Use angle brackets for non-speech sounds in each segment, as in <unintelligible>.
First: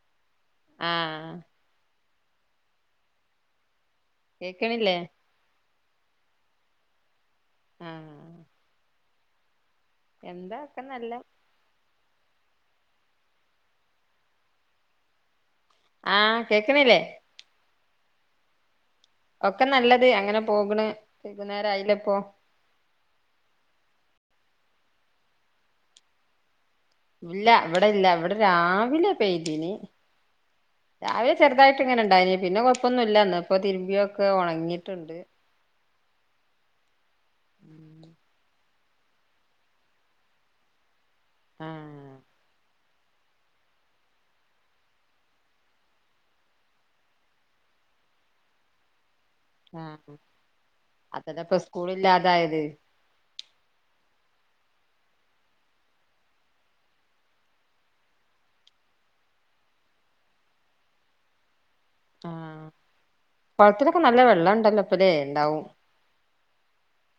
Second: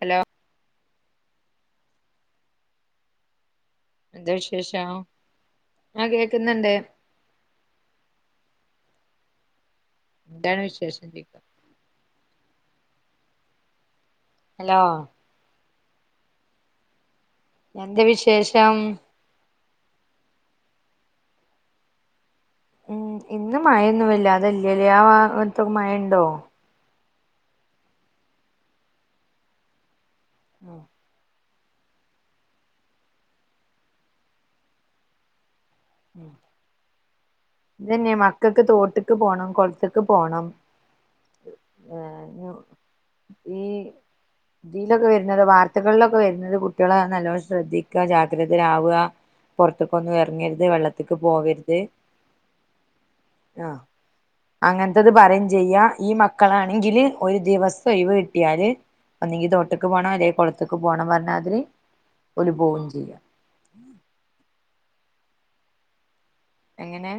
Hello ആഹ് എന്താ വിശേഷം കേക്കണില്ലേ ആഹ് കേക്കുന്ന്ണ്ട്. ആഹ്. എന്താ എന്താണ് ഒക്കെ വിശേഷം നല്ല ചോയിക്കാ. ഹലോ. ആഹ് കേക്ക്ണില്ലേ. എന്ത് വിശേഷം. ഒക്കെ നല്ലത് അങ്ങനെ പോക്ണ് വൈകുന്നേരായിലെപ്പൊ. ഉം ഇന്ന് മയൊന്നുംവല്ലാതെ ഇല്ലലേ ആ വാത്തൊക്കെ മയയുണ്ടോ. ഇല്ലാ ഇവടില്ല ഇവിടെ രാവിലെ പെയതീനി ഉം രാവിലെ. ചെറുതായിട്ടിങ്ങനെ ഉണ്ടായിനി പിന്നെ കൊഴപ്പൊന്നുല്ല ഇന്ന്പ്പൊ തിരുമ്പിയൊക്കെ ഒണങ്ങീട്ട്ണ്ട്. <inaudible> ഇതന്നെയ മക്കക്ക് തോട്ടക്ക് പോണം, കൊളത്ത്ക്ക് പോണം. ആഹ് ഏഹ് <unintelligible> ഈ. തിലൊക്കെ വരുന്നത് വാർത്തകളിലൊക്കെ വരുന്നത് കുട്ട്യാളെ നല്ലോണം ശ്രദ്ധിക്കാ ജാഗ്രതയിലാവാ. ആഹ് പൊറത്ത്ക്കൊന്നും എറങ്ങരുത് വെള്ളത്തിക്ക് പോവരുത് ല്ലതായത്. ആഹ്. അങ്ങനത്തത് പറയും ചെയ്യാ ഈ മക്കളാണെങ്കില് ഒരു ദിവസം ഒയിവ് കിട്ട്യാല്. ഒന്നെങ്കി തോട്ട്ക്ക് പോണം അല്ലെങ്കി കൊളത്തക്ക് പോണം പറഞ്ഞാതിരി ഓല് പോവുംചെയ്യാ. കൊളത്തിലൊക്കെ നല്ല വെള്ളണ്ടല്ലോ ഇപ്പല്ലേ ഉണ്ടാവും. എങ്ങനെ.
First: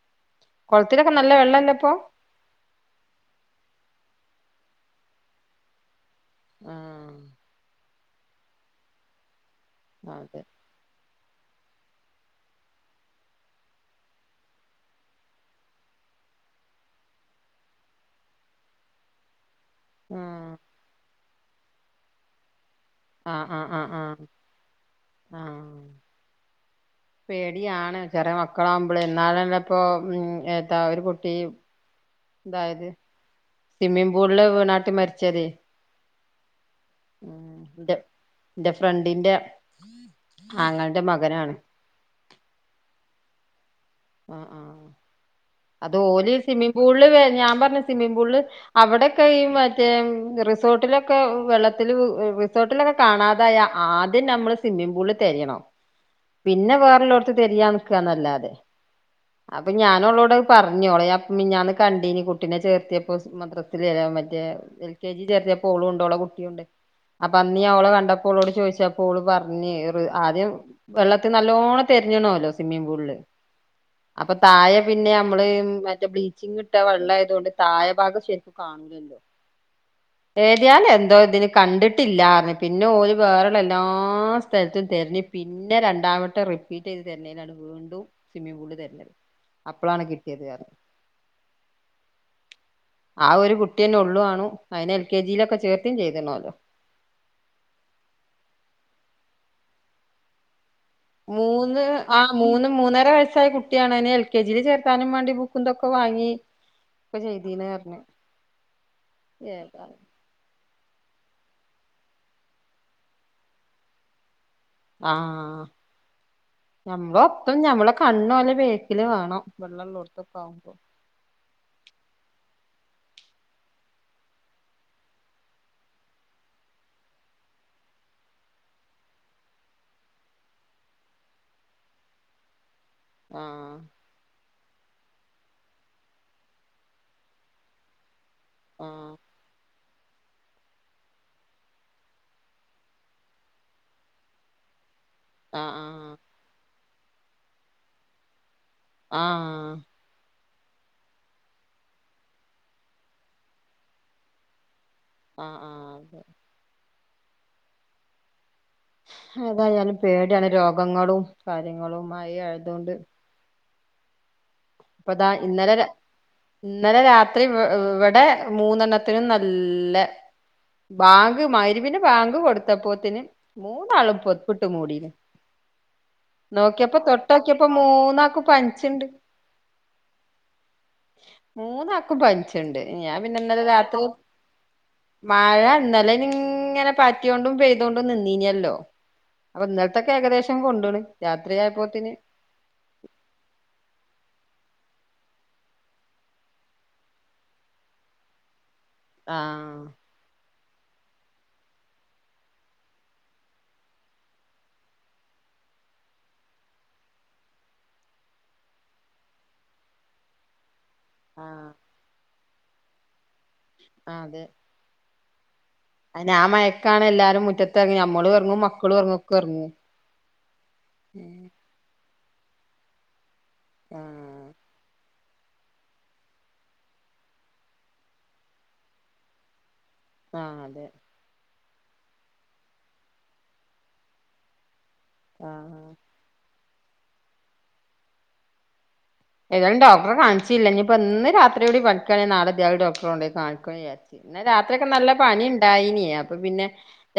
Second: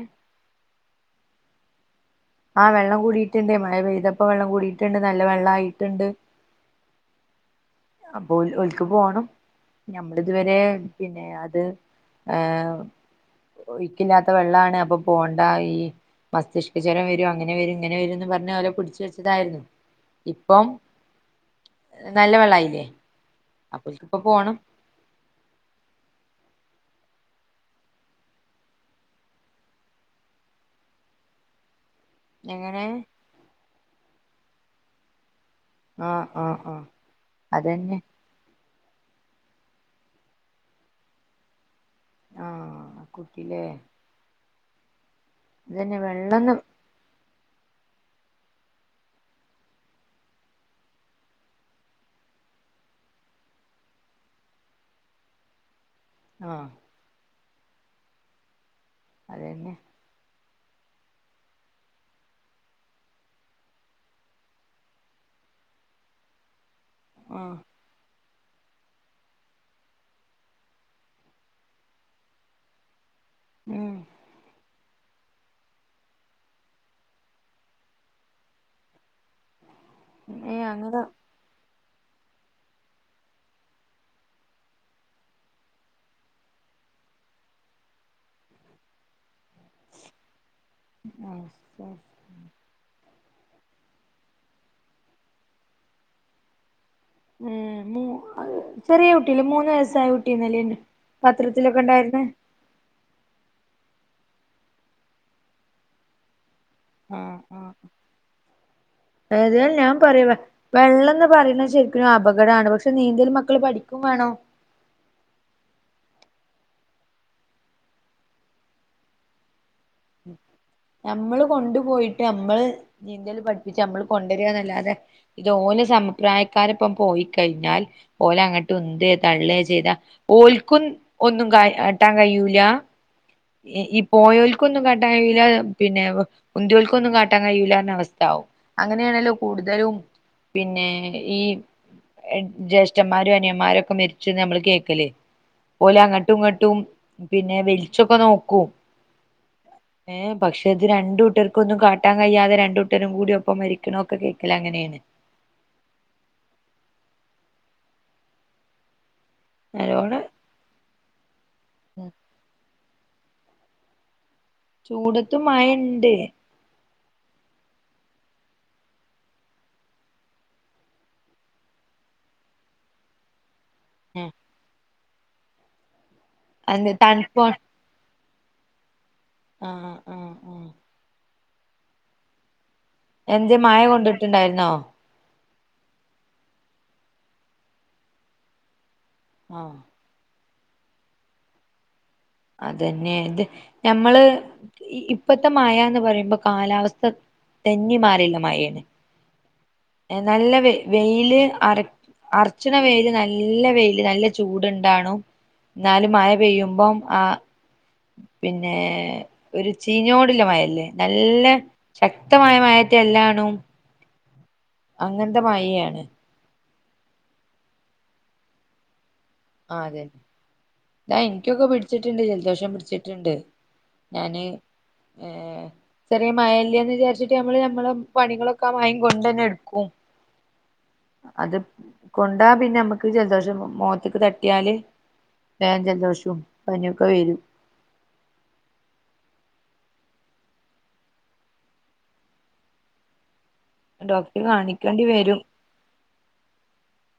കൊളത്തിലൊക്കെ നല്ല വെള്ളല്ലെ ഇപ്പൊ. ആഹ് വെള്ളംകൂടീട്ട്ണ്ടെ മഴ പെയ്തപ്പൊ വെള്ളം കൂടീട്ട്ണ്ട് നല്ല വെള്ളായിട്ട്ണ്ട്. ആഹ്. അപ്പൊ ഓൽ ഓൽക്ക് പോണം അതെ ഞമ്മളിതുവരേ. പിന്നെ അത് ഏഹ്. ഒയ്ക്കില്ലാത്ത വെള്ളാണ് അപ്പൊ പോവണ്ട ഈഹ്. മസ്തിഷ്കജ്വരം വരും അങ്ങനെ വരും ഇങ്ങനെ വരുന്ന് പറഞ്ഞ് ഓലെ പിടിച്ച് വെച്ചതായിരുന്നു. ആഹ് ഇപ്പോം നല്ല വെള്ളായില്ലേ ആഹ് ആഹ് അപ്പ ആഹ് ആഹ് ന്നിപ്പൊ പോണം. ആഹ്. പേടിയാണ് ചെറേ മക്കളാവുമ്പളെ ന്നാളെന്നെ പ്പോ ഉം എന്താ ഒരു കുട്ടി. എങ്ങനെ തായത് സ്വിമ്മിംങ്ങ് പൂളില് വീണാട്ട് മരിച്ചതെ. ആഹ്, ആഹ്, ആഹ് ന്റെ അതന്നെ. ന്റെ ഫ്രണ്ടിന്റെ ആങ്ങൾന്റെ മകനാണ്. ആഹ് കുട്ടിലേ. ആഹ്, ആഹ് അത് അതന്നെ ഓല് വെള്ളന്ന് സ്വിമ്മിംഗ് പൂൾല് വേ ഞാംപറഞ്ഞ് സ്വിമ്മിഗ് പൂൾല്. അവടക്കെ ഈ മറ്റേ റിസോർട്ടിലൊക്കെ വെള്ളത്തില് റിസോർട്ട്. <unintelligible> ങ്ങളേക്കെ കാണാതായ ആദ്യം നമ്മള് സ്വിമ്മിംഗ് പൂളിൽ തെരേണം. ആഹ് പിന്നെ വേറെള്ളോട്ത്ത് തെരയാ നിക്കാന്നല്ലാതെ അപ്പൊ അതന്നെ ഞാനോളോടത്. പറഞ്ഞോളെ അപ്പ് മിഞ്ഞാന്ന് കണ്ടീനി കുട്ടിനെ ചേർത്തിയപ്പൊ ഉസ് മദ്രസില് ലാ മറ്റേ എൽ കെ ജി ചെർത്തിയപ്പൊ ഓളു ഒണ്ട്‌ ഓളെ കുട്ടീ ഒണ്ട്‌. ആഹ് അപ്പന്ന് ഞാ ഓളെ കണ്ടപ്പോ ഓളോട് ചോയിച്ചപ്പോ ഓള് പറഞ്ഞ് ർ ആദ്യം. വെള്ളത്തി നല്ലോണം തെരഞ്ഞ്ണോലൊ സ്വിമ്മിംഗ് പൂൾല്. ഉം അപ്പൊ തായെ. പിന്നെ അമ്മള് മറ്റേ ബ്ലീച്ചിങ്ങ്ട്ടാ വെള്ളായതോണ്ട് തായെ ഭാഗം ശെരിക്കും കാണൂലല്ലോ. ഏഹ് ഏത്യാലും അങ്ങനെ എന്തോതിന്. കണ്ട്‌ട്ടില്ലാറഞ്ഞ് പിന്നെ ഓല് വേറെള്ള എല്ലാ സ്ഥലത്തും തെരഞ്ഞ് പി പിന്നെ രണ്ടാവട്ടം റിപ്പീറ്റ്ത് തെരഞ്ഞേലാണ് വീണ്ടും സിമ്മിംഗ് പൂള്ൽ തെരഞ്ഞത്. അപ്പളാണ് കിട്ട്യേത് അറഞ് ആ ഒരു കുട്ട്യന്നെള്ളു ആണും. അയിനെ എൽ കെ ജീ ലൊക്കെ ചേർതേം ചെയ്തണ്ണോലൊ. ഉം ചെറിയ കുട്ട്യല്ലെ മൂന്ന് വയസായ കുട്ട്യന്നല്ലെ മൂന്ന് ആ മൂന്ന് മൂന്നര വയസ്സായ കു ട്ട്യാണയ്നെ എൽ കെ ജില് ചേർക്കാനും വേണ്ടി ബുക്കുംതൊക്കെ വാങ്ങി ഒക്കെ ആഹാ ചെയ്തീന്ന് പറഞ്ഞ് ഏത ഞാൻ ഏതായാലും പറയുവെ വെള്ളന്ന് പറയുന്നത് ശരിക്കും ഒരപകടാണ് പക്ഷെ നീന്തല് മക്കള് പഠിക്കും വേണം ആഹ് ഞമ്മളൊപ്പം ഞമ്മളെ കണ്ണോല ബേക്കില് വേണം വെള്ളള്ളോടത്തൊക്കെ ആവ്മ്പോ ഞമ്മള് കൊണ്ട് പോയിട്ടമ്മള് നീന്തല് പഠിപ്പിച്ച് അമ്മള് കൊണ്ടരികാന്നല്ല അതെ ഇത് ഓലെ സമപ്രായക്കാരിപ്പം പോയി കഴിഞ്ഞാൽ ഓലങ്ങട്ട് ഉന്ത്യെ തള്ള്യേ ചെയ്താ ഓൽക്കും ഒന്നും കാ ട്ടാൻ കയൂല ആഹ് ഈ പോയോൽക്കൊന്നും കാട്ടാൻ കയൂല പിന്നെ ഉന്ത്യോൽക്കൊന്നും കാട്ടാൻ കയൂല എന്ന അവസ് ടാവും ആഹ് അങ്ങനെയാണല്ലോ കൂടുതലും പിന്നെ ഈ ജ്യേഷ്ഠന്മാരും അനിയന്മാരും ഒക്കെ മരിച്ച നമ്മൾ കേക്കല് പോലെ ആഹ് അങ്ങട്ടുങ്ങട്ടും പിന്നെ വെലിച്ചൊക്കെ നോക്കും ആഹ് ഏഹ് പക്ഷെത് രണ്ടൂട്ടർക്കൊന്നും കാട്ടാൻ കയാതെ രണ്ടുട്ടരും കൂടി ഒപ്പം മരിക്കണോക്കെ കേക്കലെ അങ്ങനേണ് ആഹ് ആഹ് അതാ ഞാനും നല്ലോണം പേട്യാണ് രോഗങ്ങളും കാര്യങ്ങളുംമായി ആയതുകൊണ്ട് ഇപ്പൊതാ ചൂടത്തും ഇന്നലെ ര മഴണ്ട് ഇന്നലെ രാത്രി ഇവ്ടെ മൂന്നെണ്ണത്തിനും നല്ലെ ബാങ്ക് മരുവിന് ബാങ്ക് കൊടുത്തപ്പോത്തിന് മൂന്നാളും പൊതപ്പ്ട്ട് മൂടിനി അന്ന് നോക്കിയപ്പോ തണുപ്പ തൊട്ടോക്കിയപ്പോ മൂന്നാക്കും പനിച്ച്ണ്ട് ആഹ് അഹ് മൂന്നാക്കും പനിച്ചണ്ട് ഞാൻ പിന്നെ എന്തേ ഇന്നലെ മഴ രത്തു കൊണ്ടിട്ടുണ്ടായിരുന്നോ മഴ ഇന്നാലേങ്ങനെ പാറ്റിയ കൊണ്ടും പെയ്തോണ്ടും നിന്നീനല്ലോ ആ അപ്പൊ ഇത്തൊക്കെ ഏകദേശം കൊണ്ടണ് രാത്രിയപ്പോത്തിന് അതന്നെ ഇത് ഞമ്മള് ഇപ്പത്തെ മഴ എന്ന് പറയുമ്പോ കാലാവസ്ഥ തെന്നി മാറില്ല മഴേന് ആ നല്ല വെ വെയില് അറ അർച്ചണ വെയില് നല്ല വെയില് നല്ല ചൂടുണ്ടണും എന്നാലും മഴ പെയ്യുമ്പം ആ പിന്നെ ഒരു ചീഞ്ഞോണ്ട് ഇളമഴ നല്ല ആഹ് ശക് ശക്തമായ മയറ്റ എല്ലാണും ആ അതെ അങ്ങനത്തെ മഴയാണ് അയനെ ആ മയക്കാണ് എല്ലാവാരും മുറ്റത്ത് ഇറങ്ങി നമ്മള് ഇറങ്ങും മക്കള് ഇറങ്ങും ആ അതെ ഇതാ എനിക്കൊക്കെ പിടിച്ചിട്ടുണ്ട് ജലദോഷം പിടിച്ചിട്ടുണ്ട് ഞാന് ആഹ് ഏ ചെറിയ മഴല്യന്ന് വിചാരിച്ചിട്ട് നമ്മള് നമ്മള് പണികളൊക്കെ ആ മയം കൊണ്ട് തന്നെ എടുക്കും ആഹ അതെ അത് കൊണ്ടാ പിന്നെ നമ്മുക്ക് ജലദോഷം മുഖത്തേക്ക് തട്ടിയാല് വേഗം ആഹ് ജലദോഷും പനിയൊക്കെ വരും ഏതാലും ഡോക്റെ കാണിച്ചില്ലല്ല ഇനിയിപ്പോ ഇന്ന് രാത്രിടി പഠിക്കയാണെ നാളെ ന്തായാലും ഡോക്ടറെ കൊണ്ട കാണി ഡോക്ടറെ ഇന്നലെ രാത്രിയൊക്കെ കാണിക്കേണ്ടി നല്ല വരും പണി ഉണ്ടായിനേ അപ്പൊ പിന്നെ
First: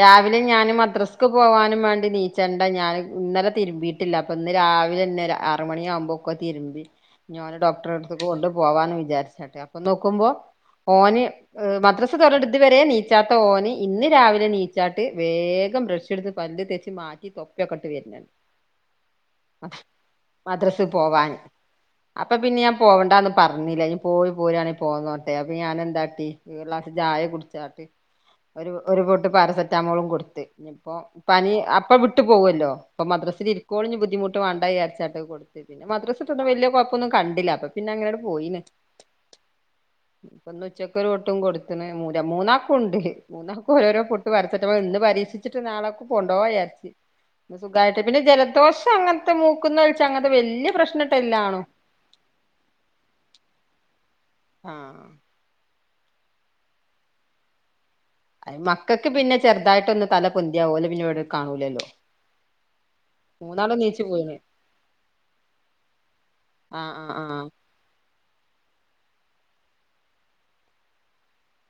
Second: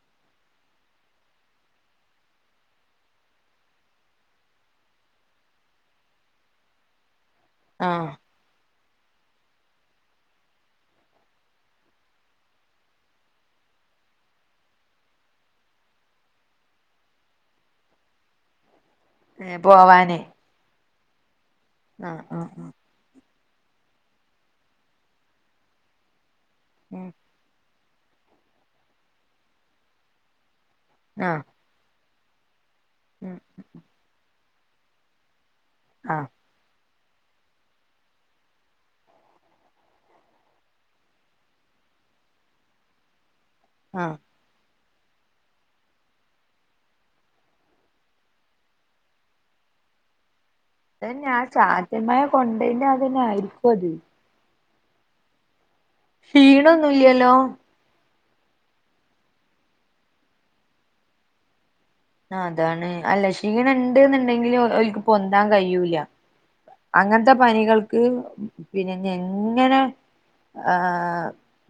രാവിലെ ഞാന് മദ്രസ്ക്ക് പോവാനും വേണ്ടി നീച്ചണ്ട ഞാൻ ഇന്നലെ രുമ്പി അപ്പൊ ഇന്ന് രാവിലെ തന്നെ അറ മണിയാവുമ്പോ ഒക്കെ തിരുമ്പി ഇനി ഒന്നേ ആ ഡോക്ടറെടുത്തുകു കൊ പോവാന്ന് വിചാരിച്ചട്ടെ അപ്പൊ നോക്കുമ്പോ ഓന് മദ്രസ തൊറന്നിട്ട് ഇത് വരെ നീച്ചാത്ത ഓന് ഇന്ന് രാവിലെ നീച്ചാട്ട് വേഗം ബ്രഷ് എടുത്ത് പല്ല് തേച്ച് മാറ്റി തൊപ്പിയൊക്കെട്ട് വെര്നെ ഏഹ് പോവാന് മദ്രസ് പോവാൻ അപ്പം ആ പിന്നെ ആ ഞാൻ പോവണ്ടാന്ന് പറഞ്ഞില്ല ഇനി പോയി പോരാണെ പോന്നോട്ടെ അപ്പം ഞാനെന്താട്ടി ഒരു ഗ്ലാസ്സ് ഉം ചായ കുടിച്ചാട്ടെ ഒരു ഒരു പൊട്ട് പാരസെറ്റാമോളും കൊട്ത്ത് ഇഞ് ഇപ്പോ ആ പനി അപ്പ വിട്ടു പോവോല്ലോ ഇപ്പ ഉം മദ്രസിലിരിക്കോളം ഇനി ബുദ്ധിമുട്ട് വാണ്ട വിചാരിച്ചാട്ട് അയ് കൊടു പിന്നെ ആ മദ്രസത്തൊന്നും വല്ല്യ കുഴപ്പൊന്നും കണ്ടില്ല അപ്പ പിന്ന അങ്ങനെ അങ്ങ്ട് പോയിന്ന് ഇപ്പൊന്ന് ഉച്ചക്കൊരു കൂട്ടും കൊട്ത്ത്ണ് മൂല മൂന്നാക്കുണ്ട് മൂന്നാ ഓരോരോ ആ പൊട്ട് പാരസെറ്റാമോൾ ഇന്ന് പരീക്ഷിച്ചിട്ട് നാളെ കൊണ്ടോവായാര്ച്ച് ഇത് സുഖായിട്ട് പിന്നെ ജലദോഷം അങ്ങത്തെ മൂക്ക്ന്നൊല്ച്ചാ അങ്ങത്തെ വെല്ല്യ പ്രശ് അതന്നെ ആ ചാറ്റൽ മഴ കൊണ്ടേൻ്റെ അതന്നെ ആയിരിക്കും അത് ആഹ് ക്ഷീണൊന്നുല്ല്യല്ലോ ആഹ് മക്കക്ക് പിന്നെ ചെറ്തായിട്ടൊന്ന് തല പൊന്തിയാ ഓലെ പിന്നെ ഇവടെ കാണൂലല്ലോ ആഹ് അതാണ് അല്ല ക്ഷീണം മൂന്നാളും നീച്ചു പോയിണ് ഇണ്ട്ന്ന്ണ്ടെങ്കില് ഓ ഒൽക്ക് പൊന്താൻ കയ്യൂല ആഹ് ആഹ് അങ്ങൻത്തെ ആഹ് പനികൾക്ക് പിന്നെ ഇനിയെങ്ങനെ ആഹ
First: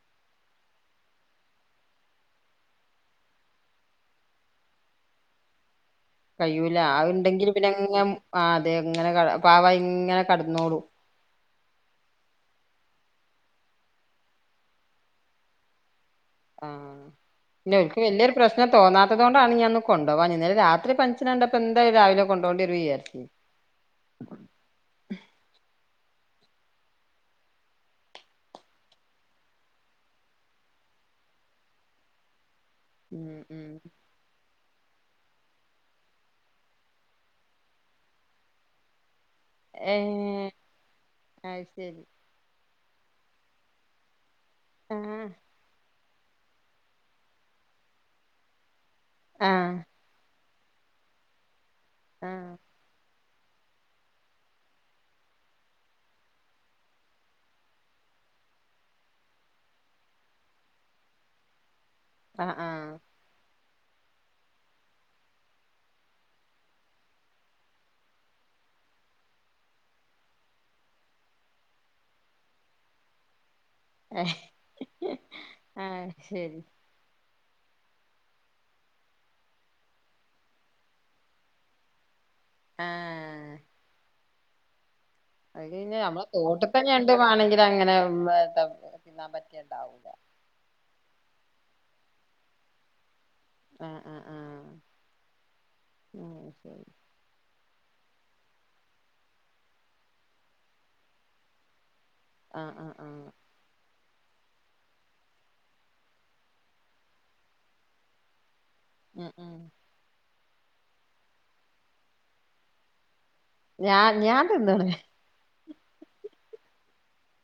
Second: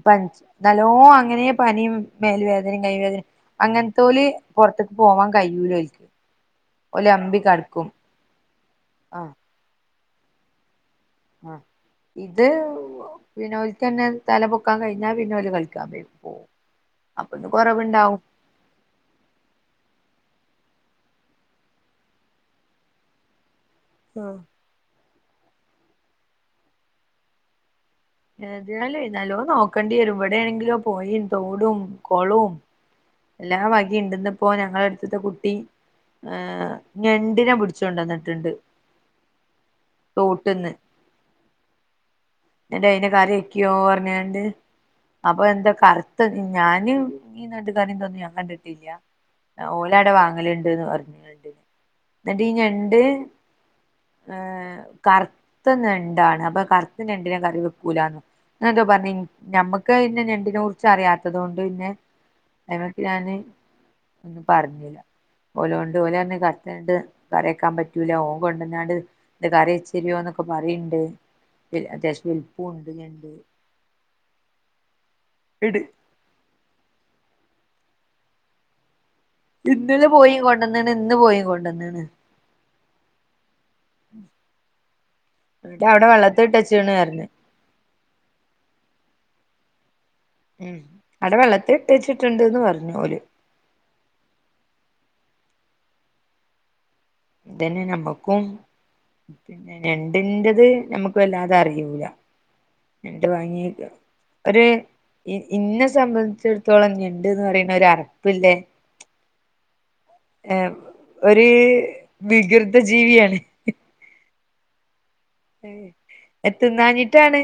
പനിച്ചു നല്ലോ അങ്ങനെ പനിയും മേല് വേദനയും കൈ വേദനയും അങ്ങൻത്തോല് പുറത്ത്ക്ക് പോവാൻ കയിയൂലെ കയ്യൂല അഹ്ണ്ടെങ്കില് പിന്നെങ്ങെ ആഹ് അതെ ങ്ങനെ ആ പാവായിങ്ങനെ കടന്നോളും ആഹ് ഇത് പിന്നോൽക്കെന്നെ തല പൊക്കാൻ കഴിഞ്ഞാൽ പിന്നോല് കളിക്കാൻ വരും ആഹ് ഇല്ല ഓൽക്ക് വല്യരു പ്രശ്നം തൊന്നാത്തത് കൊണ്ടാണ് ഞാൻ ഒന്ന് കൊണ്ടേവാഞ്ഞേ ഇന്നാലെ രാത്രി പനിച്ചിന കണ്ടപ്പോ എന്താലൂം രാവിലെ കൊണ്ടോ വെരും വിയാച്ചി ആഹ് ഏതായാലേ നല്ലോ നോക്കേണ്ടി വരും ഇവിടെയാണെങ്കിലോ പോയി തോടും കൊളും ഉം എല്ലാ ഉം വക ഇണ്ട് ഇന്ന് ഇപ്പൊ ഞങ്ങളെ അടുത്ത്ത്തെ കുട്ടി ഞെണ്ടിനെ പിടിച്ചൊണ്ടന്നിട്ടുണ്ട് ഏഹ് അത് ശെരി. ന്നിട്ട് അയിനെ കറിക്ക്യോർഞ്ഞാണ്ട് ആഹ് അപ്പം എന്താ കറി ഞാനും ഈ നട്ട് കാര്യം തൊന്നും ഞാൻ കണ്ടിട്ടിൽയ. ആഹ് ഓല് ആടെ വാങ്ങല്ണ്ട്ന്ന് പറഞ്ഞിണ്ട് എന്നിട്ട് ഈ ആഹ് ഞണ്ട് ഏ കർത്ത ഞെണ്ടാ അപ്പം കർത്ത ഞെണ് കറി വെക്കൂലന്ന് എന്നട്ടോ പറഞ് നഞമ്മക്ക് പിന്നെ ഞണ്ടിനെ കുറിച്ച് അറിയാത്തത് കൊണ്ട് പിന്നെ ആഹ് ആഹ് എന്നിട്ട് ഞാന് ഒന്നും പറ്ഞ്ഞില ഓലോണ്ട് ഓലർഞ് കർതേനോണ്ട് കറ്യെക്കാൻ പറ്റൂല ഓൻ കൊണ്ടന്നാണ്ട് ഇ കറിച്ചരിയോന്നൊക്കെ പറിണ്ട് അത്യാവശ്യം വിൽപ്പു ഉണ്ട് ഇട് ആഹാ ശരി ഇന്നല പോയിം കൊണ്ടന്ന്ണ് ഇന്ന് പോയിം കൊണ്ടന്ന്ണ് ആഹ് <inaudible> അത് എന്നിട്ട് കഴിഞ്ഞ അവിടെ നമ്മളെ വെള്ളത്തി തോട്ടത്തെ ഇട്ടച്ചണ് ഞണ്ട് പറഞ്ഞ് മാണെങ്കിൽ അങ്ങനെ യെത്ത തിന്നാൻ പറ്റിയ ഇണ്ടാവൂല അടെ വെള്ളത്ത്ട്ടെച്ചിട്ടുണ്ട്ന്ന് പർഞ്ഞു ഓല് ആ ആ ആ മം ശരി ഇതന്നെ നമ്മക്കും പിന്നെ ഞണ്ടിൻന്റെത് നമുക്ക് വല്ലാതെ അറിയൂല. ആഹ് ആഹ് എണ്ട് ആഹ് വാങ്ങിയത് ഒര് ഇന്നെ സംബന്ധിച്ചിടത്തോളം ഞണ്ട്ന്ന് പറയുന്ന ഒരു അറപ്പ്ല്ലേ ഉം ഉം ഏ ഒരു വികൃത ജീവിയാണ്. ഞാൻ ഞാൻ തിന്ന്ണ് അഹ് തിന്നാഞ്ഞിട്ടാണ്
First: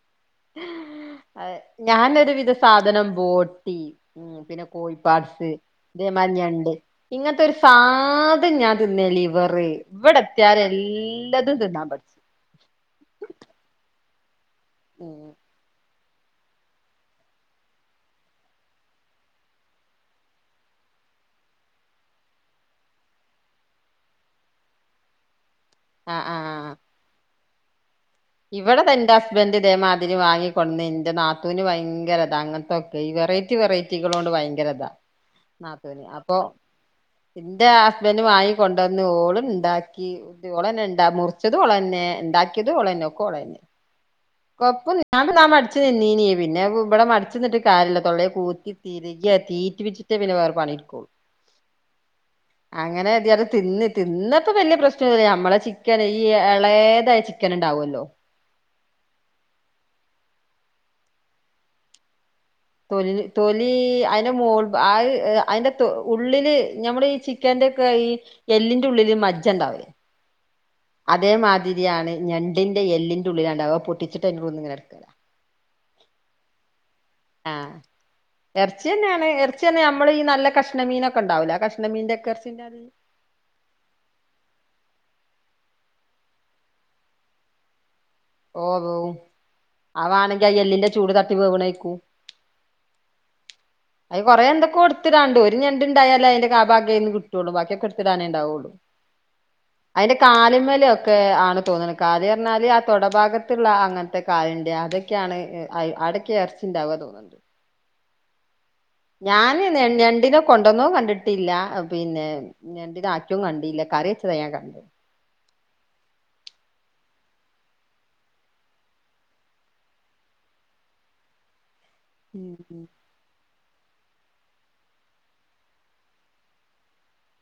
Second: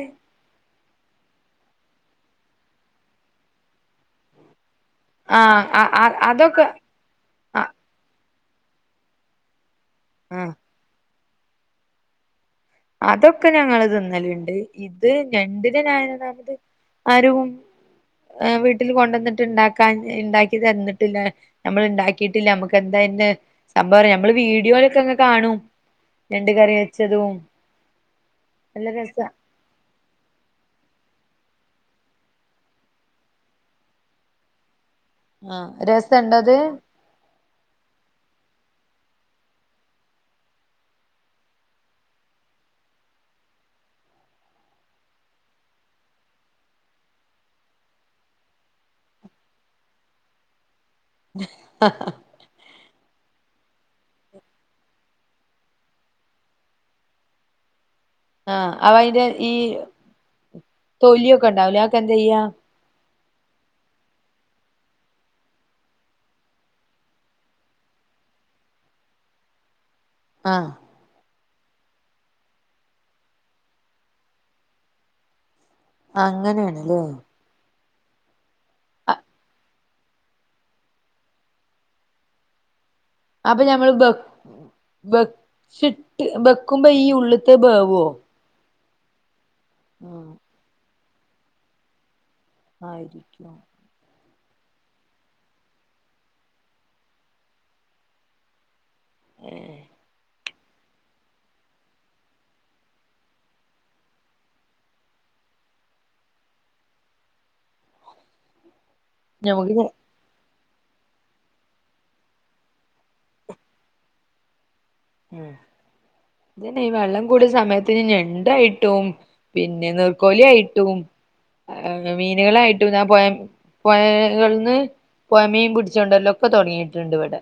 ഞാനരുവിധ സാധനം ബോട്ടി പിന്നെ കോഴി പാട്സ് ആഹ് ആഹ് അതൊക്കെ ഇതെമാതിരിഞണ്ട് ഇങ്ങനത്തെ ഒരു ആഹ് സാധന ഞാൻ തിന്നേല്യ ലിവർ ഇവിടെ എത്തിയ ആഹ് എല്ലാതും തിന്നാൻ പടിച്ച് അതൊക്കെ ഞങ്ങള് തിന്നലുണ്ട് ഇത് ഉം ഞണ്ടിനനായനതാണത് ആരും വീട്ടിൽ കൊണ്ടുവന്നിട്ട് ഇണ്ടാക്കാൻ ഇണ്ടാക്കി തന്നിട്ടില്ല നമ്മൾ ഉണ്ടാക്കിട്ടില്ല നമ്മുക്ക് എന്താന്റെ സംഭവം നമ്മള് വീഡിയോയിലൊക്കെ ഇങ്ങനെ കാണും ആഹ് ഞണ്ട് ആഹ് കറി വെച്ചതും ഇവിടെ നല്ല താ എന്റെ രസ ഹസ്ബന്റ് ഇതേ മാ തിരി വാങ്ങിക്കൊണ്ട്ന്നീന് എന്റെ നാത്തൂന് ഭയങ്കരതാ അങ്ങനത്തെൊക്കെ ഈ വെറൈറ്റി വെറൈറ്റികളോണ്ട് ഭയങ്കരതാ ആഹ രസണ്ട അത് എന്റെ ഹസ്ബന്റ് വാങ്ങി കൊണ്ടുവന്ന് ഓളും ഇണ്ടാക്കി ഓളെന്നെ ഇണ്ടാ മുറിച്ചത് ഓളെന്നെ ഉണ്ടാക്കിയത് ഒള്ളന്നെ ഒക്കെളെന്നെ കൊപ്പല്യ ഞാൻ മടിച്ച് നിന്നീനി പിന്നെ ഇവിടെ മടിച്ച് നിന്നിട്ട് കാര്യല്ല തൊള്ളാല് കൂതി തി കി തീറ്റ്ച്ചിട്ടേ പിന്നെ വേറെ പണിടുക്കളു <unintelligible> അങ്ങനെതെയാലും തിന്ന് തിന്നപ്പോ വലിയ പ്രശ്നന്നുല്ല്യ നമ്മളെ ചിക്കന് ഈ ഏളേതായ ചിക്കൻ ഉണ്ടാവുമല്ലോ ആഹ അവയിന്റെ ഈ തൊലിയൊക്കെണ്ടാവൂലെ അതൊക്കെ എന്ത ചെയ്യാ തൊല്ല് തൊലീ അയ്ന്റെ മോൾഭാ ആഹ് അയ്ന്റെ തൊ ഉള്ളില് ഞമ്മളീ ചി ക്കന്റെക്കെ ഈ എല്ലിന്റെ ഉള്ളില് മജ്ജ ണ്ടാവേ ആഹ് അതേമാതിരിയാണ് ഞണ്ടിന്റെ എല്ലിൻ്റെ ഉള്ളിലാണ്ടാവ അവ പൊട്ടിച്ചിട്ട് അയ്ൻ്റെ ഉള്ള്ന്ന്ങ്ങനെ എട്ക്കാ അങ്ങനെണ്ലേ ആഹ് എർച്ചിന്നെണ് എർച്ചിയർണ ഞമ്മള് ഈ നല്ല കഷ് ണ്ണമീനക്കെണ്ടാവുലേ ആഹ് കഷ്ണമീൻൻ്റക്കെർച്യന്നേ അത് അപ്പൊഞമ്മൾ ബെ ബെ ച്ചിട്ട് ബെക്കുമ്പയീ ഉള്ള്ത്തെബേവോ ഓഹ് വേവും അവാണങ്കി അത് എല്ലിന്റെ ചൂട് തട്ടി വേവ്ണേക്കു ആയിരിക്യും അത് കൊറേ എന്തൊക്കെ ട്ത്തിടാണ്ട് ഒര്ഞണ്ട്ണ്ടായാലേ അയ്ന്റെ കാ ഭാഗേയ്ന്ന് കിട്ടൊള്ളു ബാക്കിയൊക്കെ എട്ത്തിടാനേണ്ടാവുള്ളൂ അയ്ന്റെ കാല്മ്മലോ ക്കെ ആണ് തോന്ന്ണ് കാല് എർഞ്ഞാല് ആഹ് തൊടഭാഗത്ത്ള്ള അങ്ങൻത്തെ കാല്ൻ്റെ അത് ക്യാണ് എ ഐ അടെക്കെ എർച്ചിണ്ടാവ തോന്ന്ൺത് ഞാന് ഞമുക്ക് ഞൺ ഞണ്ടിനെ കൊണ്ടോന്നു കണ്ടിട്ടില്ല പിന്നെ ഞണ്ടിനെ ആക്യവും കണ്ടില്ല കറിവെച്ചതാ ഞാകണ്ട് ഉം ഇതന്നെ ഈ വെള്ളം കൂടിയ സമയത്ത്ഞ് ഞെണ്ടായിട്ടും പിന്നെ നീർക്കോലി ആയിട്ടും ഉം മീനുകളായിട്ടും ന്നാ പോയം പൊയേ കൾന്ന് പൊയമീൻ പിട്ച്ചോണ്ടല്ലര്ക്കെ തൊടങ്ങീട്ട്ണ്ട് വടെ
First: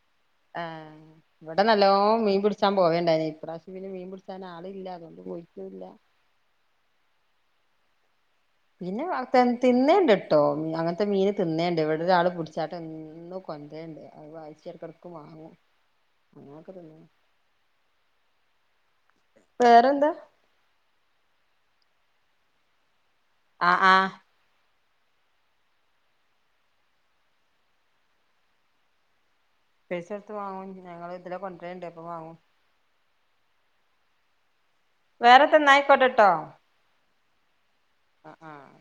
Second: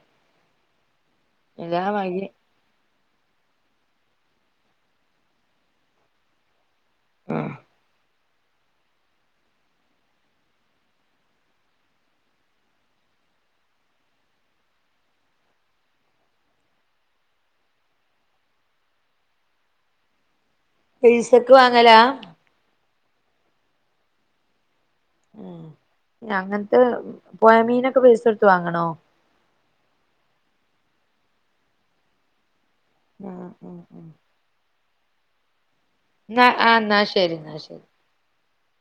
ആഹ് ഇവടെ നല്ലോ വഴി മീൻ പിടി ച്ചാം പോവേണ്ടായ്നി ഇപ്രാശ്യം പിന്നെ മീൻ പുടിച്ചാൻ ആളില്ല അതോണ്ട് പോയിറ്റുല്ല ഉം പിന്നെ വർതൻതിന്നേണ്ട്ട്ടോ മി അങ്ങൻത്തെ മീന് തിന്നേണ്ട് ഇവിടെ ഒരാള് പുടിച്ചാട്ട്ൺ ന്നുകൊൻരേണ്ട് അത് വായിച്ചെടക്കെടക്ക് വാങ്ങും അങ്ങന വേറെന്താ പൈസക്ക് വാങ്ങലാ ആഹ് ആഹ് ഉം ഞങ്ങൻത്തെ പോയ മീനക്കെ പൈസൊട്ത്ത് വാങ്ങണോ പൈസൊട്ത്ത് വാങ്ങും ഞങ്ങള് ഇതിലെ കൊണ്ടരേണ്ട് അപ്പൊ വാങ്ങും ആഹ് ആഹ് ഉം വേറത്തന്നായിക്കോട്ടെ ന്നാ ആഹ് ന്നാ ശരി ന്നാ ശരി ആഹ് ആഹ്